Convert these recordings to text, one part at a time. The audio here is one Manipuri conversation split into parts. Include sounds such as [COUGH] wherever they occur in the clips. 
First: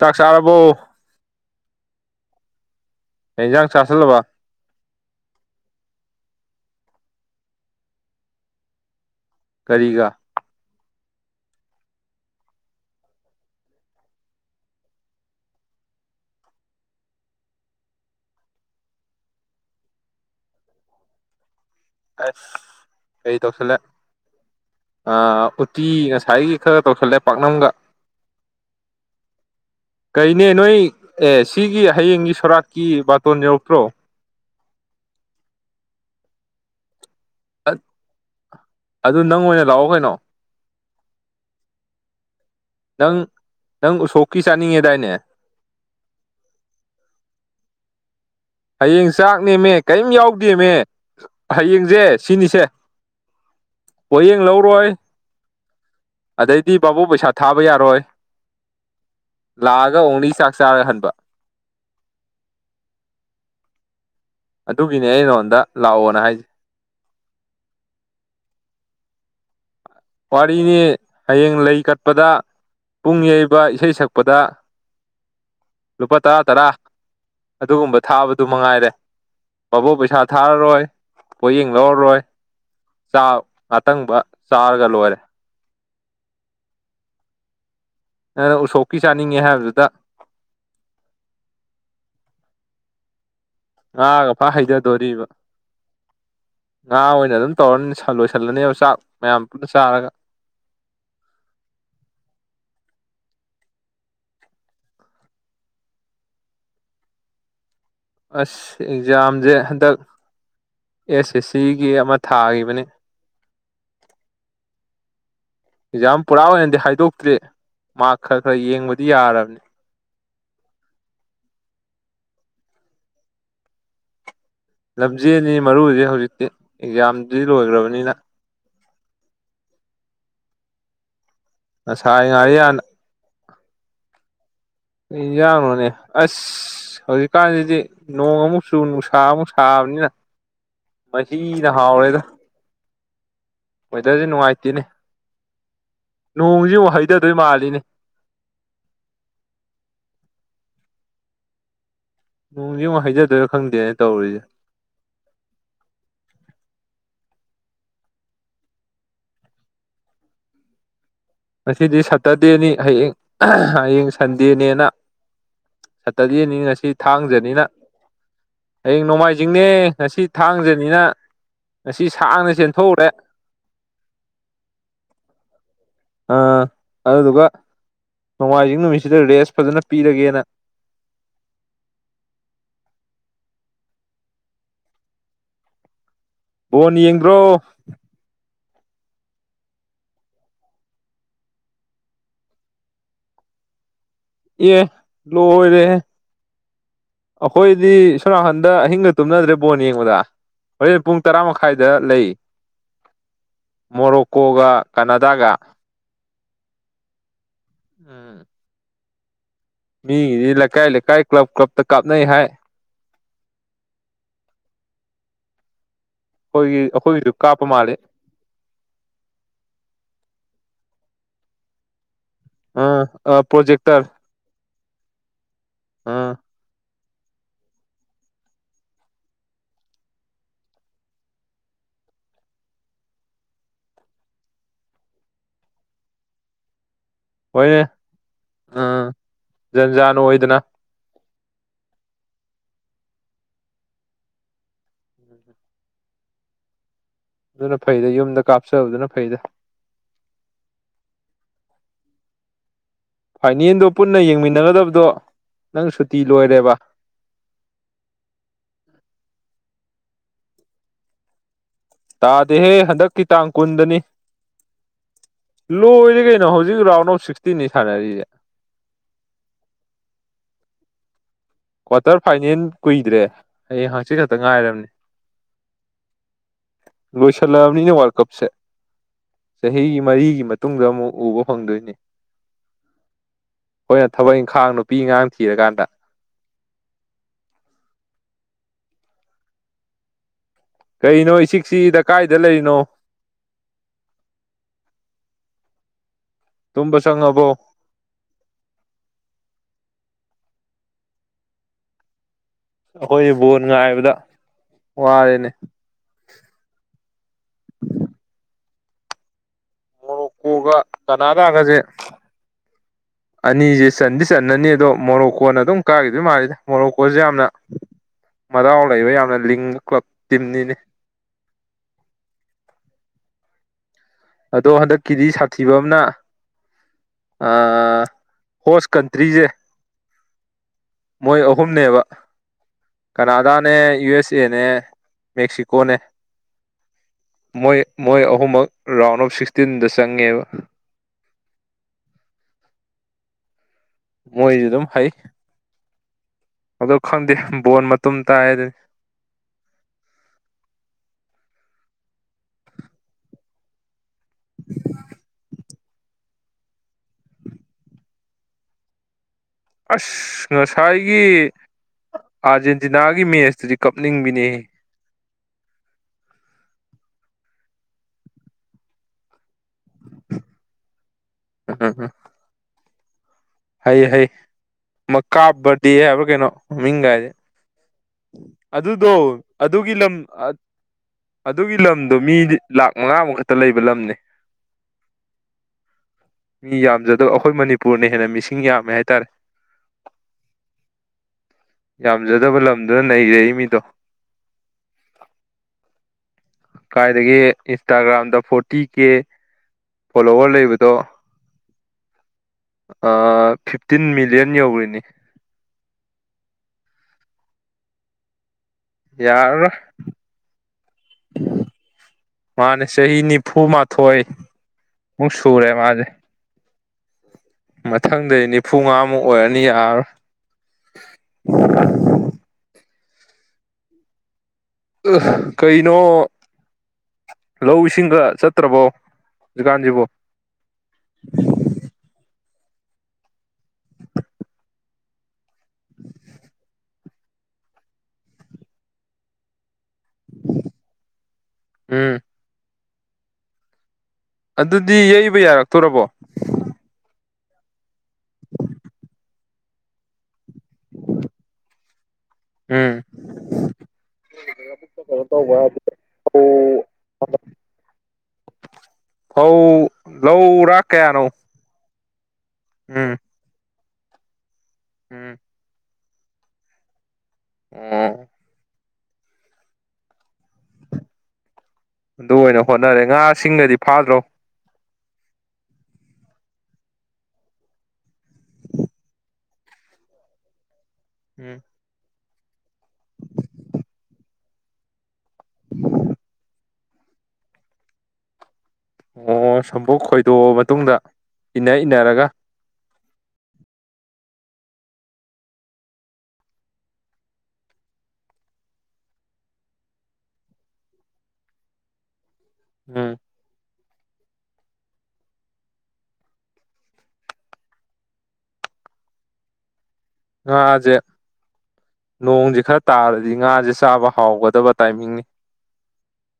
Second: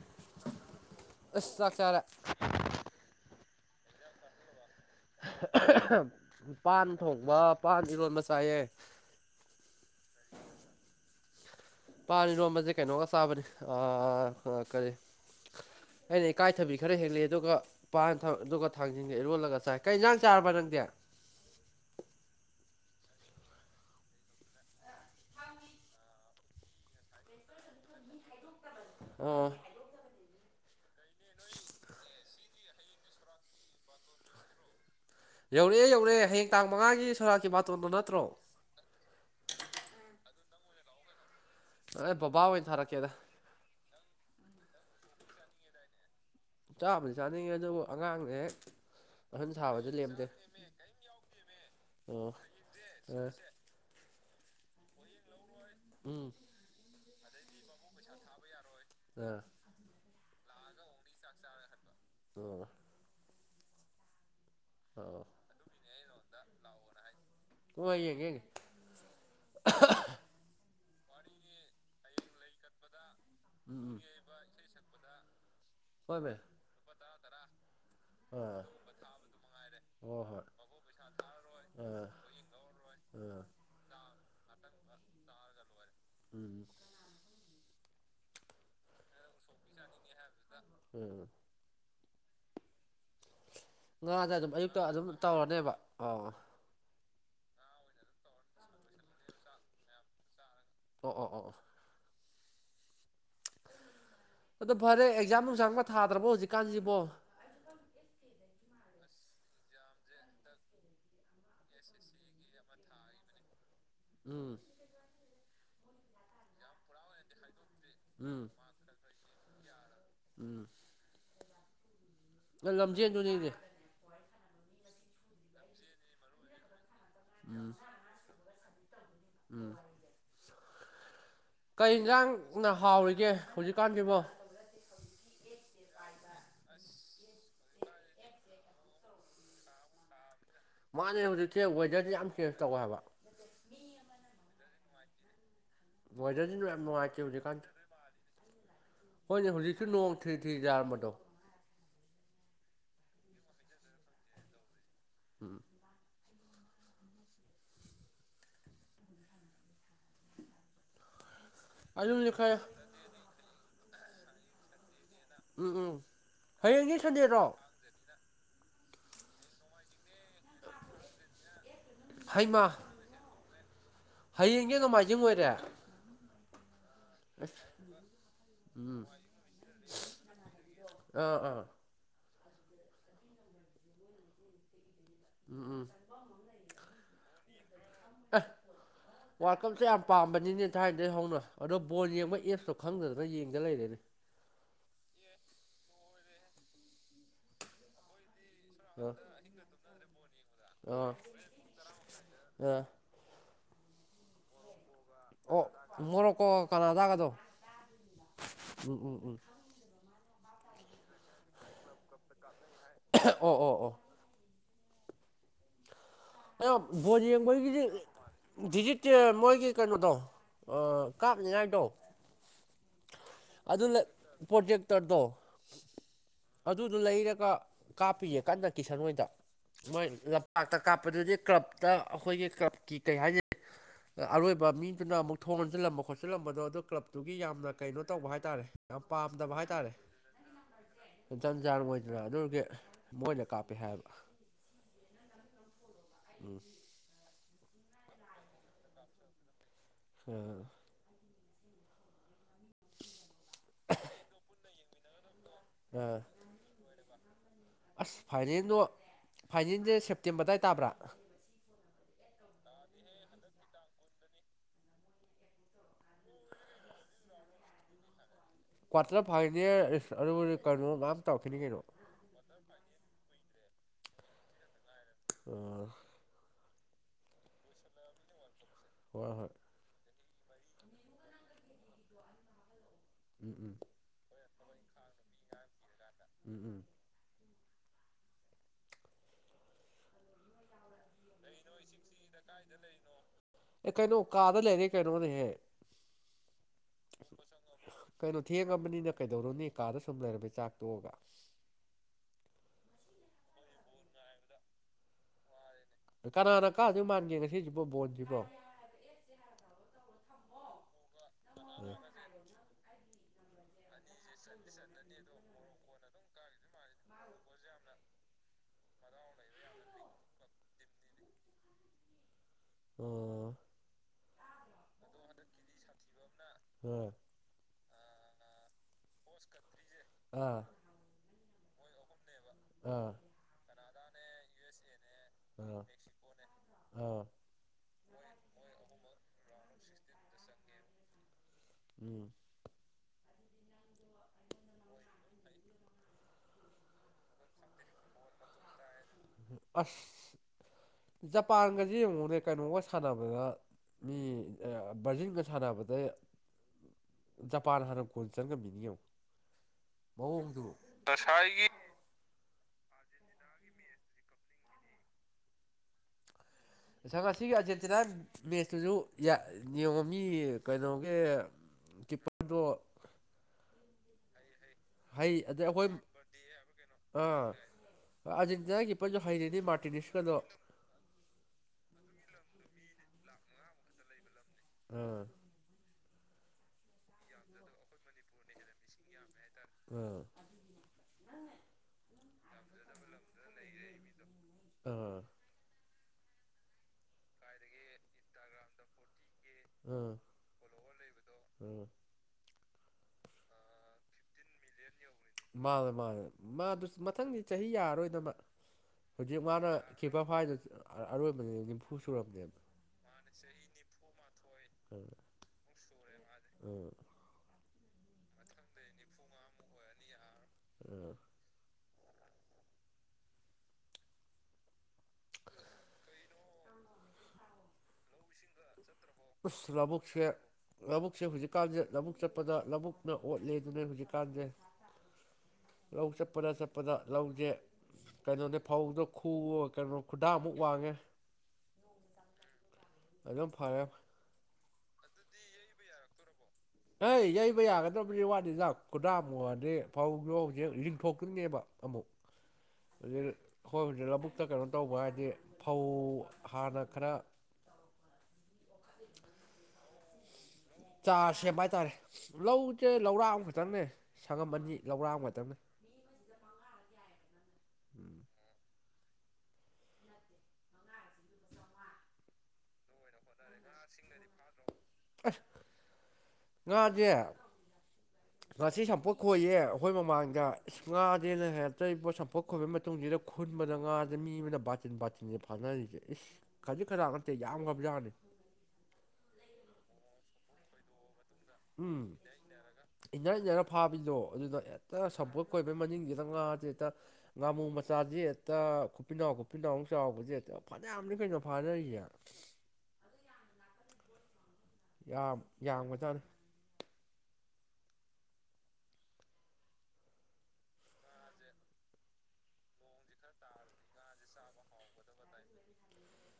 ꯇꯥꯛ ꯆꯥꯔꯕꯨꯣ ꯆꯥꯛ ꯆꯥꯔꯦ ꯏꯟꯖꯥꯡ ꯆꯥꯁꯜꯂꯕ ꯄꯥꯟ ꯊꯣꯡꯕ ꯄꯥꯟ ꯏꯔꯣꯟꯕ ꯆꯥꯏꯌꯦ ꯀꯔꯤꯒ ꯄꯥꯅꯤ ꯔꯣꯝꯕꯦ ꯀꯩꯅꯩꯅꯣꯒ ꯁꯥꯕꯅꯤ ꯑ ꯀꯔ ꯑꯩꯅ ꯏꯀꯥꯏꯊꯕꯤ ꯈꯔ ꯍꯦꯜꯂꯛꯑꯦ ꯑꯗꯨꯒ ꯑꯗꯨꯒ ꯊꯥꯡꯖꯟꯒ ꯏꯔꯣꯜꯂꯒ ꯆꯥꯏ ꯀꯩ ꯌꯦꯟꯖꯥꯡ ꯆꯥꯔꯕ ꯅꯪꯗꯤꯦ ꯎ ꯑ ꯑꯩ ꯇꯧꯁꯜꯦ ꯎꯇꯤ ꯉꯁꯥꯏꯒꯤ ꯈꯔ ꯇꯧꯁꯜꯂꯦ ꯄꯥꯛꯅꯝꯒ ꯑꯣ ꯅꯦ ꯅꯣꯏ ꯑꯦ ꯁꯤꯒꯤ ꯍꯌꯦꯡꯒꯤ ꯁꯣꯔꯥꯛꯀꯤ ꯕꯥꯇꯣꯟ ꯌꯧꯔꯛꯇ꯭ꯔꯣ ꯌꯧꯔꯛꯑꯦ ꯌꯧꯔꯛꯑꯦ ꯍꯌꯦꯡ ꯇꯥꯡ ꯃꯉꯥꯒꯤ ꯁꯣꯔꯥꯠꯀꯤ ꯕꯥꯇꯣꯟꯗꯣ ꯅꯠꯇ꯭ꯔꯣ ꯑꯗꯨ ꯅꯪ ꯑꯣꯏꯅ ꯂꯥꯛꯑꯣ ꯀꯩꯅꯣ ꯑ ꯄꯕꯥ ꯅꯪ ꯅꯪ ꯎꯁꯣꯛꯀꯤ ꯆꯥꯅꯤꯡꯉꯦꯗꯥꯏꯅꯦ ꯆꯥꯕꯗꯤ ꯆꯥꯅꯤꯡꯉꯦ ꯑꯗꯨꯕꯨ ꯑꯉꯥꯡ ꯍꯌꯦꯡ ꯆꯥꯛꯅꯦꯃꯦ ꯀꯔꯤꯝ ꯌꯥꯎꯗꯦꯃꯦ ꯍꯌꯦꯡꯁꯦ ꯑꯣ ꯁꯤꯅꯤꯁꯦ ꯑ ꯍꯌꯦꯡ ꯂꯧꯔꯣꯏ ꯎꯝ ꯑꯗꯩꯗꯤ ꯕꯥꯥꯕꯨ ꯄꯩꯁꯥ ꯊꯥꯕ ꯌꯥꯔꯣꯏ ꯑ ꯂꯥꯛꯑꯒ ꯑꯣꯡꯂꯤ ꯆꯥꯛ ꯆꯥꯔꯍꯟꯕ ꯑꯣ ꯑꯗꯨꯒꯤꯅꯦ ꯑꯣ ꯑꯩ ꯅꯉꯣꯟꯗ ꯂꯥꯛꯑꯣꯅ ꯍꯥꯏꯁ ꯑꯣ ꯑꯏꯌꯦꯒꯦꯅꯤ ꯋꯥꯔꯤꯅꯤ ꯍꯌꯦꯡ ꯂꯩ ꯀꯠꯄꯗ ꯄꯨꯡ ꯌꯩꯕ ꯎꯝ ꯏꯁꯩ ꯎꯝ ꯁꯛꯄꯗ ꯂꯨꯄꯥ ꯍꯣꯏ ꯃꯦ ꯇꯔꯥ ꯇꯔꯥ ꯑꯗꯨꯒꯨꯝꯕ ꯊꯥꯕꯗꯨ ꯑꯥ ꯃꯉꯥꯏꯔꯦ ꯥꯕꯣꯛ ꯍꯣꯏ ꯄꯩꯁꯥ ꯍꯣꯏ ꯊꯥꯔꯔꯣꯏ ꯄꯣꯌꯦꯡ ꯑꯥ ꯂꯧꯔꯔꯣꯏ ꯑꯥ ꯑꯇꯪꯕ ꯆꯥꯔꯒ ꯂꯣꯏꯔꯦ ꯎꯝ ꯅꯪꯅ ꯎꯁꯣꯛꯀꯤ ꯆꯥꯅꯤꯡꯉꯦ ꯍꯥꯏꯕꯗꯨꯗ ꯎꯝ ꯉꯥꯗ ꯉꯥꯒ ꯐꯥ ꯑꯗꯨꯝ ꯑꯌꯨꯛꯇ ꯑꯗꯨꯝ ꯍꯩꯊꯗꯣꯔꯤꯕ ꯇꯧꯔꯅꯦꯕ ꯑꯣ ꯉꯥ ꯑꯣꯏꯅ ꯑꯗꯨꯝ ꯇꯧꯔꯅꯤ ꯂꯣꯏꯁꯤꯜꯂꯅꯦꯕ ꯆꯥꯛ ꯃꯌꯥꯝ ꯄꯨꯟꯅ ꯆꯥꯔꯒ ꯑꯣ ꯑꯣ ꯑꯣ ꯑꯣ ꯐꯔꯦ ꯑꯦꯛꯖꯥꯝ ꯅꯨꯡꯁꯥꯝꯒ ꯊꯥꯗ꯭ꯔꯕꯣ ꯍꯧꯖꯤꯛꯀꯥꯟꯁꯤꯕꯣ ꯑꯁ ꯑꯦꯛꯖꯥꯝꯁꯦ ꯍꯟꯗꯛ ꯑꯦ ꯑꯦ ꯁꯤꯒꯤ ꯑꯃ ꯊꯥꯈꯤꯕꯅꯤ ꯎꯝ ꯑꯦꯛꯖꯥꯝ ꯄꯨꯔꯥ ꯑꯣꯏꯅꯗꯤ ꯍꯥꯏꯗꯣꯛꯇ꯭ꯔꯤ ꯃꯥꯔꯛ ꯈꯔ ꯈꯔ ꯌꯦꯡꯕꯗꯤ ꯌꯥꯔꯕꯅꯤ ꯎꯝ ꯅ ꯂꯝꯖꯦꯟꯗꯨꯅꯤꯅꯦꯦ ꯂꯝꯖꯦꯜꯅꯤ ꯃꯔꯨꯗꯤ ꯍꯧꯖꯤꯛꯇꯤ ꯑꯦꯛꯖꯥꯝꯗꯤ ꯂꯣꯏꯈ꯭ꯔꯕꯅꯤꯅ ꯎꯝ ꯀꯩ ꯉꯁꯥꯏ ꯌꯦꯟꯁꯥꯡꯅ ꯉꯥꯔꯤꯌꯥꯟ ꯍꯥꯎꯔꯤꯒꯦ ꯍꯧꯖꯤꯛꯀꯥꯟꯁꯤꯕꯣ ꯌꯥꯅꯣꯅꯦ ꯑꯁ ꯍꯧꯖꯤꯛꯀꯥꯟꯁꯤꯗꯤ ꯅꯣꯡ ꯑꯃꯨꯛ ꯆꯨ ꯅꯨꯡꯁꯥ ꯑꯃꯨꯛ ꯁꯥꯕꯅꯦ ꯑ ꯃꯥꯅꯦ ꯍꯧꯖꯤꯛꯁꯦ ꯋꯦꯗꯔꯁꯦ ꯌꯥꯝ ꯆꯦꯟꯖ ꯇꯧꯋꯦ ꯍꯥꯏꯕ ꯋꯦꯗꯔꯁ ꯅꯨꯡꯉꯥꯏꯇꯦꯅꯦ ꯋꯦꯗꯔꯁꯤꯅ ꯅꯣꯡꯁꯤ ꯌꯥꯝ ꯑꯃꯨꯛ ꯅꯨꯡꯉꯥꯏꯇꯦ ꯍꯩꯊꯗꯣꯏ ꯍꯧꯖꯤꯛꯀꯥꯟꯁꯦ ꯃꯥꯜꯂꯤꯅꯤ ꯍꯣꯏꯅꯦ ꯍꯧꯖꯤꯛꯁꯨ ꯅꯣꯡ ꯊꯤꯔꯤ ꯊꯤꯔꯤ ꯌꯥꯔꯝꯕꯗꯣ ꯅꯣꯡꯗꯤ ꯑꯃꯨꯛ ꯍꯩꯖꯗꯣꯏꯔꯥ ꯈꯪꯗꯦꯅ ꯇꯧꯔꯤꯁꯦ ꯎꯝ ꯉꯗꯤ ꯑꯗꯨꯅꯤ ꯈꯔ ꯁꯇꯔꯗꯦꯅꯤ ꯍꯌꯦꯡ ꯍꯌꯦꯡ ꯁꯟꯗꯦꯅꯦꯅ ꯎꯝ ꯎꯝ ꯁꯠꯇ ꯌꯦꯅꯤ ꯉꯁꯤ ꯍꯌꯦꯡꯗꯤ ꯁꯟꯗꯦꯔꯣ ꯊꯥꯡꯖꯅꯤꯅ ꯍꯌꯦꯡ ꯅꯣꯡꯃꯥꯏꯖꯤꯡꯅꯦ ꯉꯁꯤ ꯊꯥꯡꯖꯅꯤꯅ ꯉꯁꯤ ꯁꯥꯡꯅ ꯆꯦꯟꯊꯣꯛꯎꯔꯦ ꯍꯌꯦꯡꯒꯤ ꯅꯣꯡꯃꯥꯏꯖꯤꯡ ꯑꯣꯏꯔꯦ ꯑꯥ ꯑꯗꯨꯗꯨꯒ ꯅꯣꯡꯃꯥꯏꯖꯤꯡ ꯅꯨꯃꯤꯠꯁꯤꯗ ꯔꯦꯁ ꯐꯖꯅ ꯄꯤꯔꯒꯦꯅ ꯑ ꯑꯥ ꯎꯝ ꯎꯝ ꯑꯣ ꯌꯦꯡꯕ꯭ꯔꯣ ꯑ ꯋꯥꯔꯜ ꯀꯞꯁꯦ ꯌꯥꯝ ꯄꯥꯝꯕꯅꯤꯅꯦ ꯊꯥꯏꯅꯗꯒꯤ ꯍꯧꯅ ꯑꯗꯣ ꯕꯣꯜ ꯌꯦꯡꯕ ꯑꯦꯞꯁꯇꯣ ꯈꯪꯗꯗꯅ ꯌꯦꯡꯗ ꯂꯩꯔꯦꯅꯦ ꯑꯦ ꯂꯣꯏꯔꯦ ꯑꯩꯈꯣꯏꯗꯤ ꯁꯣꯝꯅꯥꯀꯟꯗ ꯑꯥ ꯑꯍꯤꯡꯒ ꯇꯨꯝꯅꯗ꯭ꯔꯦ ꯕꯣꯣꯟ ꯌꯦꯡꯕꯗ ꯍꯣꯔꯦꯟ ꯑꯥ ꯄꯨꯡ ꯇꯔꯥ ꯃꯈꯥꯏꯗ ꯂꯩ [INAUDIBLE] ꯃꯣꯔꯣꯛꯀꯣꯒ ꯑꯣ ꯃꯣꯔꯣꯛꯀꯣ ꯀꯅꯥꯗꯥꯒꯗꯣ ꯎꯝ ꯎꯝ ꯎꯝ ꯎꯝ ꯃꯤꯒꯤꯗꯤ ꯂꯩꯀꯥꯏ ꯂꯩꯀꯥꯏ ꯀ꯭ꯂꯕ ꯀ꯭ꯂꯞꯇ ꯀꯥꯞꯅꯩ ꯍꯥꯏ ꯑꯣ ꯑꯣ ꯑꯣ ꯑ ꯑꯩꯈꯣꯏꯒꯤ ꯕꯣꯟ ꯑꯩꯈꯣꯏꯒꯤꯁꯨ ꯀꯥꯞꯄ ꯌꯦꯡꯕꯣꯏꯒꯤꯗꯤ ꯃꯥꯜꯂꯤ ꯤꯖꯤꯠ ꯃꯣꯏꯒꯤ ꯀꯩꯅꯣꯗꯣ ꯑ ꯀꯥꯞꯅꯤꯡꯉꯥꯏꯗꯣ ꯑ ꯄ꯭ꯔꯣꯖꯦꯛꯛꯇꯛꯇꯔ ꯗꯣ ꯑꯗꯨ ꯑꯗꯨ ꯂꯩꯔꯒ ꯀꯥꯞꯄꯤꯌꯦ ꯀꯟꯅ ꯀꯤꯁꯟ ꯍꯣꯏꯗ ꯃꯣꯏ ꯂꯝꯄꯥꯛꯇ ꯀꯥꯞ ꯑꯗꯨꯗꯤ ꯀ꯭ꯂꯞꯇ ꯑꯩꯈꯣꯏꯒꯤ ꯀ꯭ꯂꯕꯀꯤ ꯀꯩ ꯍꯥꯏꯅꯦ ꯑꯔꯣꯏꯕ ꯃꯤꯗꯨꯅ ꯑꯃꯨꯛ ꯊꯣꯡ ꯍꯟꯁꯤꯜꯂꯝꯕ ꯈꯣꯠꯆꯜꯂꯝꯕꯗꯣ ꯑꯗꯨꯣ ꯀ꯭ꯂꯞ ꯑꯗꯨꯒꯤ ꯌꯥꯝꯅ ꯍꯣꯏꯅꯦ ꯀꯩꯅꯣ ꯇꯧꯕ ꯍꯥꯏꯇꯥꯔꯦ ꯌꯥꯝ ꯑꯥ ꯄꯥꯝꯗꯕ ꯍꯥꯏ ꯇꯔꯦ ꯖꯟꯖꯥꯟ ꯑꯣꯏꯗꯅ ꯏꯖꯟꯖꯥꯡ ꯑꯣꯏꯗꯅ ꯑꯗꯨꯒꯤ ꯃꯣꯏꯗ ꯀꯥꯞꯄꯦ ꯍꯥꯏꯕ ꯎꯝ ꯑꯗꯨꯅ ꯐꯩꯗ ꯌꯨꯝꯗ ꯀꯥꯞꯆꯕꯗꯨꯅ ꯐꯩꯗ ꯎꯝ ꯐꯥꯏꯅꯦꯜꯗꯣ ꯄꯨꯟꯅ ꯌꯦꯡꯃꯤꯟꯅꯒꯗꯕꯗꯣ ꯅꯪ ꯁꯨꯇꯤ ꯂꯣꯏꯔꯦꯕ ꯑꯁ ꯐꯥꯏꯅꯜꯗꯣ ꯐꯥꯏꯅꯜꯁꯦ ꯁꯦꯞꯇꯦꯝꯕꯔꯗꯥꯏ ꯇꯥꯕ꯭ꯔꯥ ꯇꯥꯗꯦꯍꯦ ꯍꯟꯗꯛꯀꯤ ꯇꯥꯡ ꯀꯨꯟꯗꯅꯤ ꯂꯣꯏꯔꯤ ꯀꯩꯅꯣ ꯍꯧꯖꯤꯛ ꯔꯥꯎꯟ ꯑꯣꯐ ꯁꯤꯛꯁꯇꯤꯅꯤ ꯁꯥꯟꯅꯔꯤꯁꯦ ꯀ꯭ꯋꯥꯔꯇꯔ ꯐꯥꯏꯅꯦꯜ ꯑꯗꯨ ꯀꯩꯅꯣ ꯇꯧꯔꯛꯈꯤꯅꯤ ꯀꯩꯅꯣ ꯀ꯭ꯋꯥꯇꯔ ꯐꯥꯏꯅꯦꯜ ꯀꯨꯏꯗ꯭ꯔꯦ ꯍꯌꯦꯡ ꯍꯛꯆꯤ ꯈꯛꯇ ꯉꯥꯏꯔꯕꯅꯤ ꯑꯣ ꯂꯣꯏꯁꯤꯜꯂꯛꯑꯕꯅꯤꯅ ꯋꯥꯔꯜ ꯀꯞꯁꯦ ꯍꯣꯏ ꯍꯣꯏ ꯆꯍꯤꯒꯤ ꯃꯔꯤꯒꯤ ꯃꯇꯨꯡꯗ ꯑꯃꯨꯛ ꯎꯕ ꯐꯪꯗꯣꯏꯅꯤ ꯍꯣꯏ ꯊꯕꯛ ꯈꯥꯡ ꯅꯨꯄꯤ ꯑꯉꯥꯡ ꯊꯤꯔꯀꯥꯟꯗ ꯎꯝ ꯀꯩ ꯅꯣ ꯁꯤꯤꯛꯁꯤ ꯑꯦ ꯀꯩꯅꯩꯅꯣ ꯀꯥꯗ ꯂꯩꯔꯤ ꯀꯩꯅꯣꯅꯦ ꯇꯨꯝꯕ ꯆꯪꯉꯕꯣ ꯀꯩꯅꯩꯅ ꯊꯌꯦ ꯀꯄꯅꯤ ꯅ ꯀꯩꯗꯧꯔꯣ ꯅ ꯀꯀꯥꯗ ꯁꯨꯝ ꯂꯩꯔꯝꯃꯦ ꯆꯥꯛꯇꯣꯛꯑꯒ ꯑꯩꯈꯣꯏꯁ ꯕꯣꯟ ꯉꯥꯏꯕꯗ ꯋꯥꯔꯦꯅꯦ ꯀꯅꯥꯅ ꯀꯥꯗꯣꯏ ꯃꯥꯟꯒꯦꯅ ꯁꯤꯁꯤꯕꯥꯎ ꯕꯣꯣꯟꯁꯤꯕꯣ ꯃꯣꯔꯣꯛ ꯀꯨꯒ ꯀꯅꯥ ꯇꯥꯒꯁꯦ ꯑꯅꯤꯁꯦ ꯆꯟꯗꯤ ꯆꯟꯅꯅꯤ ꯑꯗꯣ ꯃꯣꯔꯣꯛꯀꯣꯟꯅ ꯑꯗꯨꯝ ꯀꯥꯈꯤꯗꯣꯏ ꯃꯥꯜꯂꯤꯗ ꯃꯣꯔꯣꯛꯀꯣꯟꯁꯦ ꯌꯥꯝꯅ ꯃꯎ ꯂꯩꯕ ꯌꯥꯝꯅ ꯂꯤꯡꯕ ꯀ꯭ꯂꯕ ꯇꯤꯝꯅꯤꯅꯦ ꯎꯝ ꯑꯗꯣ ꯍꯟꯗꯛꯀꯤꯗꯤ ꯁꯥꯊꯤꯕ ꯑꯃꯅ ꯑꯥ ꯑ ꯍꯣꯁ ꯀꯟꯇ꯭ꯔꯤꯁꯦ ꯑꯥ ꯃꯣꯏ ꯑꯍꯨꯝꯅꯦꯕ ꯑꯥ ꯀꯅꯥꯗꯥꯅꯦ ꯌꯨ ꯑꯦꯁ ꯑꯦꯅꯦ ꯑꯥ ꯃꯦꯛꯁꯤꯀꯣꯅꯦ ꯑꯥ ꯃꯣꯏ ꯃꯣꯏ ꯑꯍꯨꯝꯃꯛ ꯔꯥꯎꯟ ꯑꯣꯐ ꯁꯤꯛꯁꯇꯤꯟꯗ ꯆꯪꯉꯦꯕ ꯎꯝ ꯃꯣꯏꯁꯨ ꯑꯗꯨꯝ ꯐꯩ ꯑ ꯈꯪꯗꯦ ꯕꯣꯟ ꯃꯇꯨꯝ ꯇꯥꯏ ꯑꯗꯨꯅꯤ ꯑꯁ ꯖꯄꯥꯟꯒꯁꯦ ꯌꯦꯡꯉꯣꯅꯦ ꯀꯩꯅꯣꯒ ꯁꯥꯟꯅꯕꯗ ꯃꯤ ꯕꯥꯔꯖꯤꯟꯒ ꯁꯥꯟꯅꯕꯗ ꯖꯄꯥꯟ ꯍꯥꯟꯅ ꯀꯣꯟ ꯆꯪꯉꯝ ꯃꯤꯅꯤ ꯌꯦꯨ ꯑꯁ ꯉꯁꯥꯏꯒꯤ ꯑꯥꯔꯖꯦꯟꯇꯤꯅꯥꯒꯤ ꯃꯦꯁꯇꯨꯗꯤ ꯀꯞꯅꯤꯡꯕꯅꯤ ꯁꯤꯒꯤ ꯑꯆꯠꯁꯤꯅ ꯃꯦꯁꯇꯨꯁꯨ ꯌꯦꯡꯉꯣꯝꯃꯤ ꯀꯩꯅꯣꯒꯤ ꯎꯝ ꯀꯤꯞꯄꯔꯗꯣ ꯍꯩ ꯍꯩ ꯍꯩ ꯑꯗꯩ ꯑꯩꯈꯣꯏ ꯀꯥꯞꯄꯗꯤ ꯍꯥꯏꯕ ꯀꯩꯅꯣ ꯃꯃꯤꯡ ꯀꯥꯏꯁꯦ ꯑꯥ ꯑꯥꯔꯖꯦꯟꯇꯤꯅꯥꯒꯤ ꯑꯗꯨꯗꯣ ꯀꯤꯞꯄꯔꯁꯨ ꯍꯩꯔꯤꯅꯤ ꯑꯗꯨꯒꯤ ꯂꯝ ꯃꯥꯔꯇꯤꯅꯤꯁꯀꯗꯣ ꯑꯗꯨꯒꯤ ꯂꯝ ꯑꯗꯣ ꯃꯤꯗꯤ ꯂꯥꯛ ꯃꯉꯥꯃꯨꯛ ꯈꯛꯇ ꯂꯩꯕ ꯂꯝꯅꯦ ꯎꯝ ꯃꯤ ꯌꯥꯝꯖꯗꯕ ꯑꯩꯈꯣꯏ ꯃꯅꯤꯄꯨꯔꯅ ꯍꯦꯟꯅ ꯃꯤꯁꯤꯡ ꯌꯥꯝꯃꯦ ꯍꯥꯏꯇꯥꯔꯦ ꯎꯝ ꯌꯥꯝꯖꯗꯕ ꯂꯝꯗꯨꯅ ꯅꯩꯔꯦꯏ ꯃꯤꯗꯣ ꯑꯥ ꯀꯥꯏꯗꯒꯤ ꯏꯟꯁꯇꯥꯒ꯭ꯔꯥꯝꯗ ꯐꯣꯔꯇꯤ ꯀꯦ ꯐꯣꯂꯣꯋꯔ ꯂꯩꯕꯗꯣ ꯎꯝ ꯐꯤꯐꯇꯤꯟ ꯃꯤꯂꯤꯌꯟ ꯌꯧꯔꯤꯅꯤ ꯃꯥꯅꯦ ꯃꯥꯅꯦ ꯃꯥꯗꯨꯁꯨ ꯃꯊꯪꯗꯤ ꯆꯍꯤ ꯌꯥꯔꯣꯏꯗꯕ ꯍꯧꯖꯤꯛ ꯃꯥꯅ ꯌꯥꯔꯔꯣꯏ ꯀ꯭ꯄꯔ ꯐꯥꯏꯔꯗꯨ ꯑꯔꯣꯏꯕꯅꯦ ꯅꯤꯝꯐꯨ ꯁꯨꯔꯕꯅꯦꯕ ꯍꯣꯏ ꯑꯥ ꯑꯃꯨꯛ ꯁꯨꯔꯦ ꯃꯥꯁꯦ ꯑꯥ ꯃꯊꯪꯗꯩ ꯅꯤꯐꯨꯃꯉꯥꯃꯨꯛ ꯑꯣꯏꯔꯅꯤ ꯌꯥꯔꯣꯏ ꯎꯝ ꯀꯩꯅꯣ ꯂꯧ ꯏꯁꯤꯡꯒ ꯆꯠꯇ꯭ꯔꯕꯣ ꯏꯁꯁ ꯍꯧꯖꯤꯛꯀꯥꯟꯁꯤꯕꯣ ꯂꯧꯕꯨꯛꯁꯦ ꯂꯧꯕꯨꯛꯁꯦ ꯍꯧꯖꯤꯛꯀꯥꯟꯁꯦ ꯂꯧꯕꯨꯛ ꯆꯠ ꯆꯠꯄꯗ ꯂꯧꯕꯨꯛꯅ ꯑꯣꯠꯂꯦ ꯑꯗꯨꯅꯦ ꯍꯧꯖꯤꯛꯀꯥꯟꯁꯦ ꯂꯧ ꯆꯠꯄꯗ ꯆꯠꯄꯗ ꯂꯧꯁꯦ ꯀꯩꯅꯣꯅꯦ ꯐꯧꯗꯣ ꯈꯨꯣ ꯀꯩꯅꯣ ꯈꯨꯗꯥ ꯑꯃꯨꯛ ꯋꯥꯡꯉꯦ ꯎꯝ ꯑꯗꯨꯝ ꯐꯔꯦ ꯑꯗꯨꯗꯤ ꯌꯩꯕ ꯌꯥꯔꯛꯇꯣꯔꯕꯣ ꯑꯩ ꯌꯩꯕ ꯌꯥꯒꯗ꯭ꯔꯕꯅꯤ ꯋꯥꯠꯅꯤꯖ ꯈꯨꯗꯥꯨꯗꯤ ꯐꯧ ꯌꯧ ꯂꯤꯡꯊꯣꯛꯇ꯭ꯔꯤꯅꯦꯕ ꯑꯃꯨꯛ ꯎꯝ ꯍꯧꯖꯤꯛ ꯍꯣꯏ ꯍꯧꯖꯤꯛ ꯂꯧꯕꯨꯛꯇ ꯀꯩꯅꯣ ꯇꯧꯕ ꯀꯩꯅꯣ ꯍꯥꯏꯗꯤ ꯇꯧꯕ ꯐꯧ ꯍꯥꯟꯅ ꯈꯔ [INAUDIBLE] ꯍꯧ ꯂꯧ ꯆꯥꯔ ꯁꯦꯝꯕ ꯍꯥꯏꯇꯥꯔꯦ ꯂꯧꯁꯦ ꯎꯝ ꯂꯧꯔꯥꯛ ꯑꯃꯈꯛꯇꯪꯅꯦ ꯁꯪꯉꯝꯕꯅꯤ ꯂꯧꯔꯥꯛ ꯎꯝ ꯃꯇꯝꯅꯤꯅꯤ ꯎꯝ ꯑꯗꯨ ꯑꯣꯏꯅ ꯍꯣꯠꯅꯔꯦ ꯉꯥꯁꯤꯡꯒꯗꯤ ꯐꯥꯗ꯭ꯔꯣ ꯑ ꯉꯥꯁꯦ ꯉꯥꯁꯤ ꯁꯝꯄꯣꯛ ꯈꯣꯏꯌꯦ ꯑꯩꯈꯣꯏ ꯃꯃꯥꯡꯗ ꯏꯁ ꯉꯥꯥꯁꯦꯅ ꯎꯝ ꯍꯛꯇ ꯄꯣꯠ ꯁꯝꯄꯣꯠ ꯈꯣꯏꯕꯒꯤ ꯃꯇꯨꯡꯁꯤꯗ ꯈꯨꯟꯕꯗ ꯉꯥꯁꯦ ꯃꯤ ꯑꯃꯅ ꯕꯥꯇꯤꯟ ꯕꯥꯇꯤꯟ ꯁꯤ ꯐꯥꯅꯔꯤꯁꯦ ꯏꯁ ꯈꯖꯤꯛ ꯈꯔ ꯅꯠꯇꯦ ꯌꯥꯝ ꯀꯞꯖꯥꯅꯤ ꯑꯣ ꯁꯝꯝꯕꯨ ꯈꯣꯏꯗꯣꯛꯑ ꯃꯇꯨꯡꯗ ꯏꯟꯅ ꯎꯝ ꯏꯟꯅꯔꯒ ꯏꯟꯅꯔ ꯏꯟꯅꯔ ꯐꯥꯕꯤꯗꯣ ꯑꯗꯨꯗ ꯍꯦꯛꯇ ꯁꯝꯄꯠ ꯀꯣꯏꯕꯩ ꯃꯅꯤꯡꯁꯤꯗ ꯉꯥꯥꯁꯦ ꯍꯦꯛꯇ ꯉꯥꯃꯨ ꯃꯆꯥ ꯆꯖꯦ ꯍꯦꯛꯇ ꯈꯨꯄꯤꯅꯥꯎ ꯈꯨꯄꯤꯅꯥꯎ ꯆꯥꯎꯕꯁꯦ ꯍꯦ ꯐꯅꯌꯥꯝꯅꯦ ꯀꯩꯅꯣ ꯐꯥꯅꯔꯤꯁꯦ ꯎꯝ ꯌꯥꯝ ꯌꯥꯝꯕꯖꯥꯠꯅꯦ ꯉꯥꯖꯦ ꯅꯣꯡꯁꯦ ꯈꯔ ꯇꯥꯔꯗꯤ ꯉꯥꯁꯦ ꯆꯥꯕ ꯍꯥꯎꯒꯗꯕ ꯇꯥꯏꯃꯤꯡꯅꯤ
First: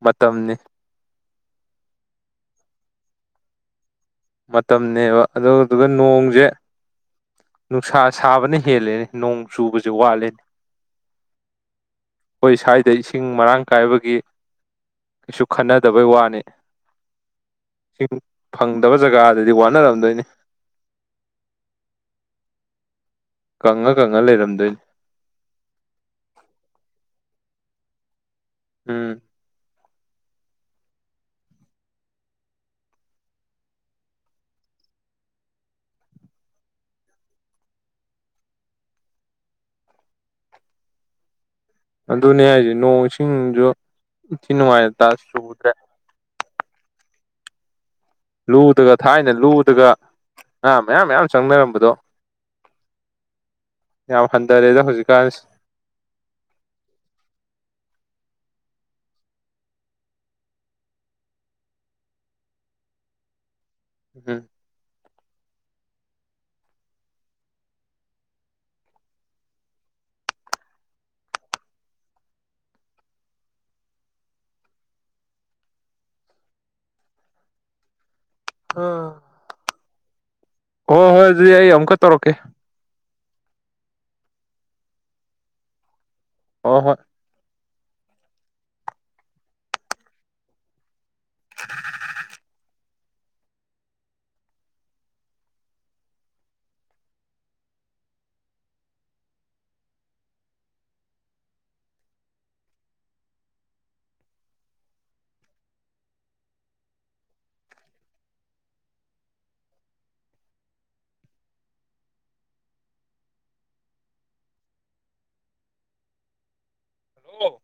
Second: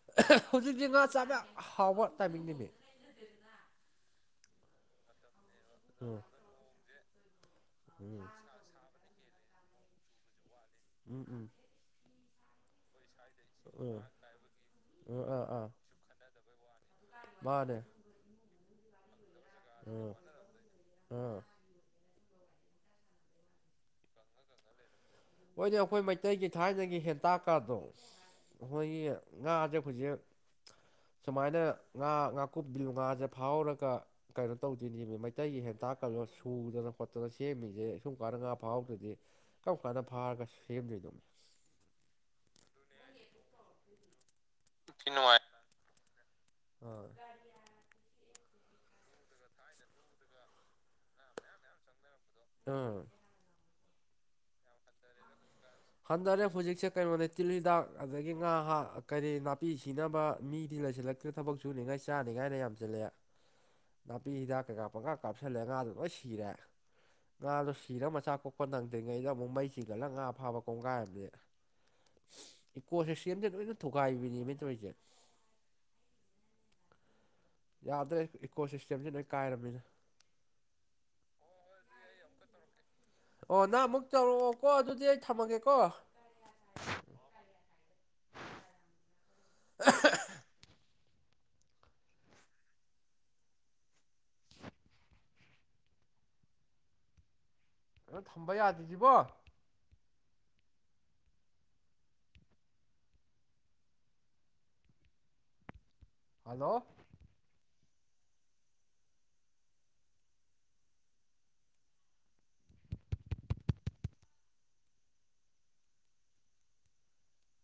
ꯃꯇꯝꯅꯤ ꯍꯧꯖꯤꯛꯁ ꯉꯥ ꯆꯥꯕ ꯍꯥꯎꯕ ꯇꯥꯏꯃꯤꯡ ꯅꯨꯃꯤꯠ ꯃꯇꯝꯅꯦꯕ ꯑꯗꯨꯗꯨꯒ ꯅꯣꯡꯁꯦ ꯅꯨꯡꯁꯥ ꯎꯝ ꯁꯥꯕꯅ ꯍꯦꯜꯂꯦ ꯅꯣꯡ ꯆꯨꯕꯁꯦ ꯋꯥꯠꯂꯦꯅꯤ ꯎꯝ ꯎꯝ ꯑꯩꯈꯣꯏ ꯁ꯭ꯋꯥꯏꯗ ꯏꯁꯤꯡ ꯃꯔꯥꯡ ꯎꯝ ꯀꯥꯏꯕꯒꯤ ꯎꯝ ꯀꯩꯁꯨ ꯑꯥ ꯑꯥ ꯈꯟꯅꯗꯕꯩ ꯋꯥꯅꯤ ꯃꯥꯅꯦ ꯏꯁꯤꯡ ꯐꯪꯗꯕ ꯖꯒꯥꯗꯗꯤ ꯎꯝ ꯋꯥꯅꯔꯝꯗꯣꯏꯅꯤ ꯑꯥ ꯀꯪꯉ ꯀꯪꯉ ꯂꯩꯔꯝꯗꯣꯏꯅꯤ ꯍꯣꯏꯅꯦ ꯑꯩꯈꯣꯏ ꯃꯩꯇꯩꯒꯤ ꯊꯥꯏꯅꯒꯤ ꯍꯦꯟꯇꯥꯛꯀꯗꯣ ꯑꯩꯈꯣꯏꯒꯤ ꯎꯝ ꯉꯥꯁꯦ ꯍꯧꯖꯦꯛ ꯁꯨꯃꯥꯏꯅ ꯉꯥ ꯉꯥꯀꯨꯞ ꯕꯤꯂꯨ ꯉꯥꯁꯦ ꯐꯥꯎꯔꯒ ꯀꯩꯅꯣ ꯇꯧꯗꯣꯏꯅꯦꯃꯤ ꯃꯩꯇꯩꯒꯤ ꯍꯦꯟ ꯇꯥꯛꯀꯜꯂꯒ ꯁꯨꯗꯅ ꯈꯣꯠꯇꯅ ꯁꯦꯝꯃꯤꯁꯦ ꯁꯨꯝ ꯀꯥꯟꯅ ꯉꯥ ꯐꯥꯎꯗ꯭ꯔꯗꯤ ꯀꯅ ꯐꯥꯔꯒ ꯁꯦꯝꯗꯣꯏꯗꯧꯅꯦ ꯑꯗꯨꯅꯦ ꯍꯥꯏꯁꯦ ꯅꯣꯡ ꯏꯁꯤꯡꯁꯨ ꯏꯊꯤ ꯅꯨꯡꯉꯥꯏ ꯆꯨꯗ꯭ꯔꯦ ꯑꯣ ꯂꯨꯗꯒ ꯊꯥꯏꯅ ꯂꯨꯗꯒ ꯑ ꯃꯌꯥꯝ ꯃꯌꯥꯝ ꯆꯪꯅꯔꯝꯕꯗꯣ ꯑꯥ ꯌꯥꯝ ꯍꯟꯊꯔꯦꯗ ꯍꯧꯖꯤꯛꯀꯥꯟꯁ ꯍꯟꯊꯔꯦ ꯍꯧꯖꯤꯛꯁꯦ ꯀꯩꯅꯣꯅꯦ ꯇꯤꯜ ꯍꯤꯗꯥꯛ ꯑꯗꯒꯤ ꯉꯥ ꯀꯔꯤ ꯅꯥꯄꯤ ꯁꯤꯅꯕ ꯃꯤ ꯂꯩꯁꯤꯜꯂꯛꯇ꯭ꯔꯅ ꯊꯕꯛ ꯁꯨꯅꯤꯉꯥꯏ ꯆꯥꯅꯤꯡꯉꯥꯏꯅ ꯌꯥꯝꯁꯤꯜꯂꯛꯑꯦ ꯅꯥꯄꯤ ꯍꯤꯗꯥꯛ ꯀꯩꯀꯥ ꯄꯪꯀꯥ ꯀꯥꯞꯁꯤꯜꯂꯦ ꯉꯥꯗꯨꯣ ꯂꯣꯏ ꯁꯤꯔꯦ ꯉꯥꯗꯣ ꯁꯤꯔ ꯃꯆꯥ ꯀꯣꯛꯄ ꯅꯪꯗ꯭ꯔꯤꯉꯩꯗ ꯑꯃꯨꯛ ꯃꯩ ꯆꯤꯒꯠꯂꯒ ꯉꯥ ꯐꯥꯕ ꯀꯣꯡꯒꯥꯏꯝꯅꯦ ꯏꯀꯣ ꯁꯤꯁꯇꯦꯝꯁꯦ ꯂꯣꯏꯅ ꯊꯨꯒꯥꯏꯕꯤꯅꯦ ꯃꯤ ꯇꯧꯔꯤꯁꯦ ꯌꯥꯗ꯭ꯔꯦ ꯏꯀꯣ ꯁꯤꯁꯇꯦꯝꯁꯤꯦ ꯅꯣꯏ ꯀꯥꯏꯔꯕꯅꯤꯅ ꯍ ꯍꯣꯏ ꯍꯧꯖꯤ ꯑꯩ ꯑꯝꯀ ꯇꯧꯔꯣ ꯀꯦ ꯑꯣ ꯅꯪ ꯑꯃꯨꯛ ꯆꯥꯎꯧꯔꯛꯑꯣꯀꯣ ꯑꯗꯨꯗꯤ ꯑꯩ ꯊꯝꯃꯒꯦꯀꯣ ꯑꯣ ꯍꯣꯏ ꯑ ꯀꯔ ꯀ ꯀꯔ ꯑꯗꯨꯗꯣ ꯊꯝꯕ ꯌꯥꯗ꯭ꯕꯣ ꯍꯜꯂꯣ ꯍꯜꯂꯣ